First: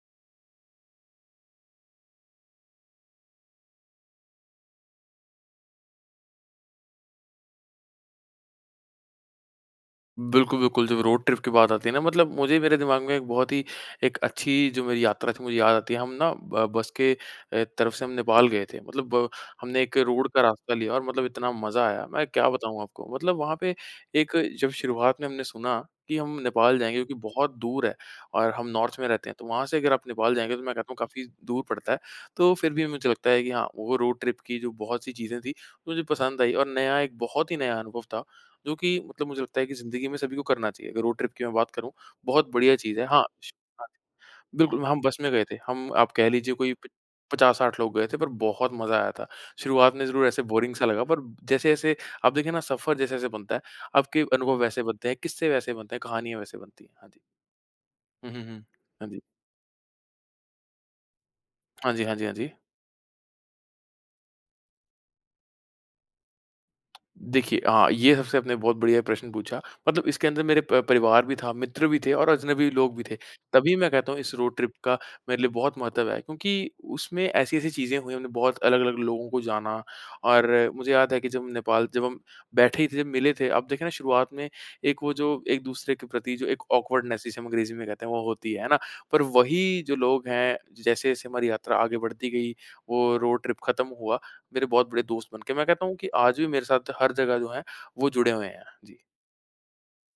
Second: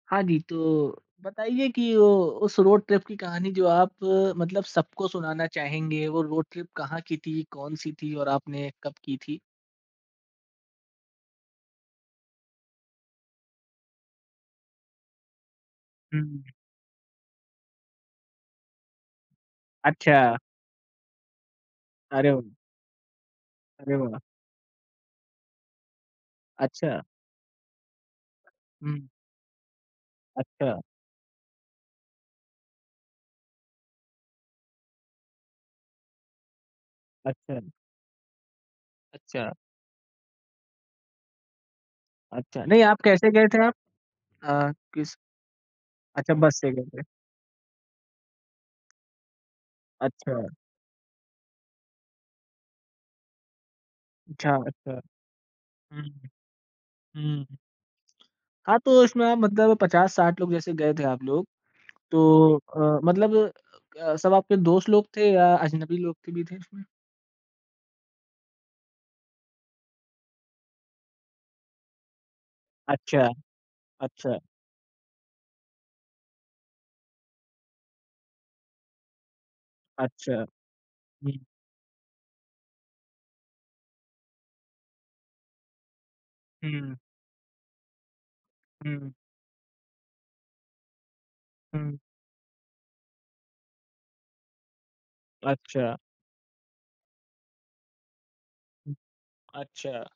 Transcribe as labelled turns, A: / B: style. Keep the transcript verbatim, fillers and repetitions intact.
A: हाँ जी, तो बताइए कि वो उस रोड ट्रिप की कहानी जो आप मतलब सबको सुनाना चाहेंगे वो रोड ट्रिप कहाँ की थी, कौन-सी थी और आपने कब की थी?
B: बिल्कुल, बिल्कुल, जब रोड ट्रिप की बात आती है ना मतलब मुझे मेरे दिमाग़ में एक बहुत ही एक अच्छी जो मेरी यात्रा थी मुझे याद आती है, हम
A: हुँ,
B: ना
A: हुँ।
B: ब बस के अ, तरफ से हम नेपाल गए थे। मतलब हमने एक रोड
A: अच्छा।
B: का रास्ता लिया और मतलब इतना मज़ा आया, मैं
A: अरे
B: क्या
A: व
B: बताऊँ आपको, मतलब वहाँ पे
A: अरे वाह!
B: एक जब शुरुआत में हमने सुना कि हम नेपाल जाएँगे,
A: अच्छा।
B: जो कि बहुत दूर है और हम नॉर्थ
A: हुँ।
B: में रहते हैं तो वहाँ से अगर आप नेपाल जाएँगे तो मैं
A: अच्छा।
B: कहता हूँ काफ़ी दूर पड़ता है। तो फिर भी मुझे लगता है कि हाँ, वो रोड ट्रिप की जो बहुत सी चीज़ें थी, मुझे पसंद आई और नया एक बहुत ही
A: अच्छा।
B: नया अनुभव था, जो कि मतलब मुझे
A: अच्छा।
B: लगता है कि ज़िन्दगी में सभी को करना चाहिए। अगर रोड ट्रिप की मैं बात करूँ बहुत
A: अच्छा,
B: बढ़िया
A: नहीं
B: चीज़
A: आप
B: है हाँ,
A: कैसे गए
B: श
A: थे आप?
B: हाँ,
A: अ,
B: बिल्कुल, हम
A: किस
B: बस में गए थे। हम आप कह
A: अच्छा
B: लीजिए
A: बस से
B: कोई
A: गए
B: प
A: थे।
B: पचास साठ लोग गए थे पर बहुत मजा आया था। शुरुआत में ज़रूर ऐसे
A: अच्छा।
B: बोरिंग सा लगा पर जैसे-जैसे आप देखे ना सफर जैसे-जैसे बनता है, आपके
A: अच्छा,
B: अनुभव वैसे
A: अच्छा।
B: बनते हैं, किस्से वैसे बनते हैं,
A: हुँ,
B: कहानियाँ वैसे बनती हैं, हाँ जी।
A: हुँ, हुँ।
B: हुँ, हुँ, हुँ,
A: हाँ, तो
B: हाँ जी।
A: उसमें मतलब पचास साठ लोग जैसे गए थे आप लोग,
B: हाँ जी, हाँ जी, हाँ जी।
A: तो अ, मतलब अ, सब आपके दोस्त लोग थे या अजनबी लोग थे भी थे उसमें?
B: देखिए हाँ, ये सबसे आपने बहुत बढ़िया प्रश्न पूछा। मतलब इसके अंदर मेरे प परिवार भी था, मित्र भी थे और अजनबी लोग भी थे।
A: अच्छा।
B: तभी मैं कहता हूँ इस
A: अच्छा।
B: रोड ट्रिप का मेरे लिए बहुत महत्व है क्योंकि उसमें ऐसी-ऐसी चीज़ें हुई हमने बहुत अलग-अलग लोगों को जाना,
A: अच्छा,
B: और मुझे याद है कि
A: हुँ।
B: जब नेपाल जब हम बैठे ही थे मिले थे, अब देखे ना शुरुआत में एक वो जो एक-दूसरे के प्रति जो एक
A: हुँ।
B: ऑकवर्डनेस जिसे हम अंग्रेज़ी में कहते हैं वो होती है, है ना?
A: हुँ।
B: पर वही जो लोग हैं जैसे-जैसे हमारी यात्रा आगे
A: हुँ।
B: बढ़ती गई, वो रोड ट्रिप ख़त्म हुआ, मेरे बहुत बड़े दोस्त बन गए, मैं कहता हूँ
A: अच्छा।
B: कि आज भी मेरे साथ हर जगह जो है वो जुड़े हुए हैं। जी।
A: अच्छा।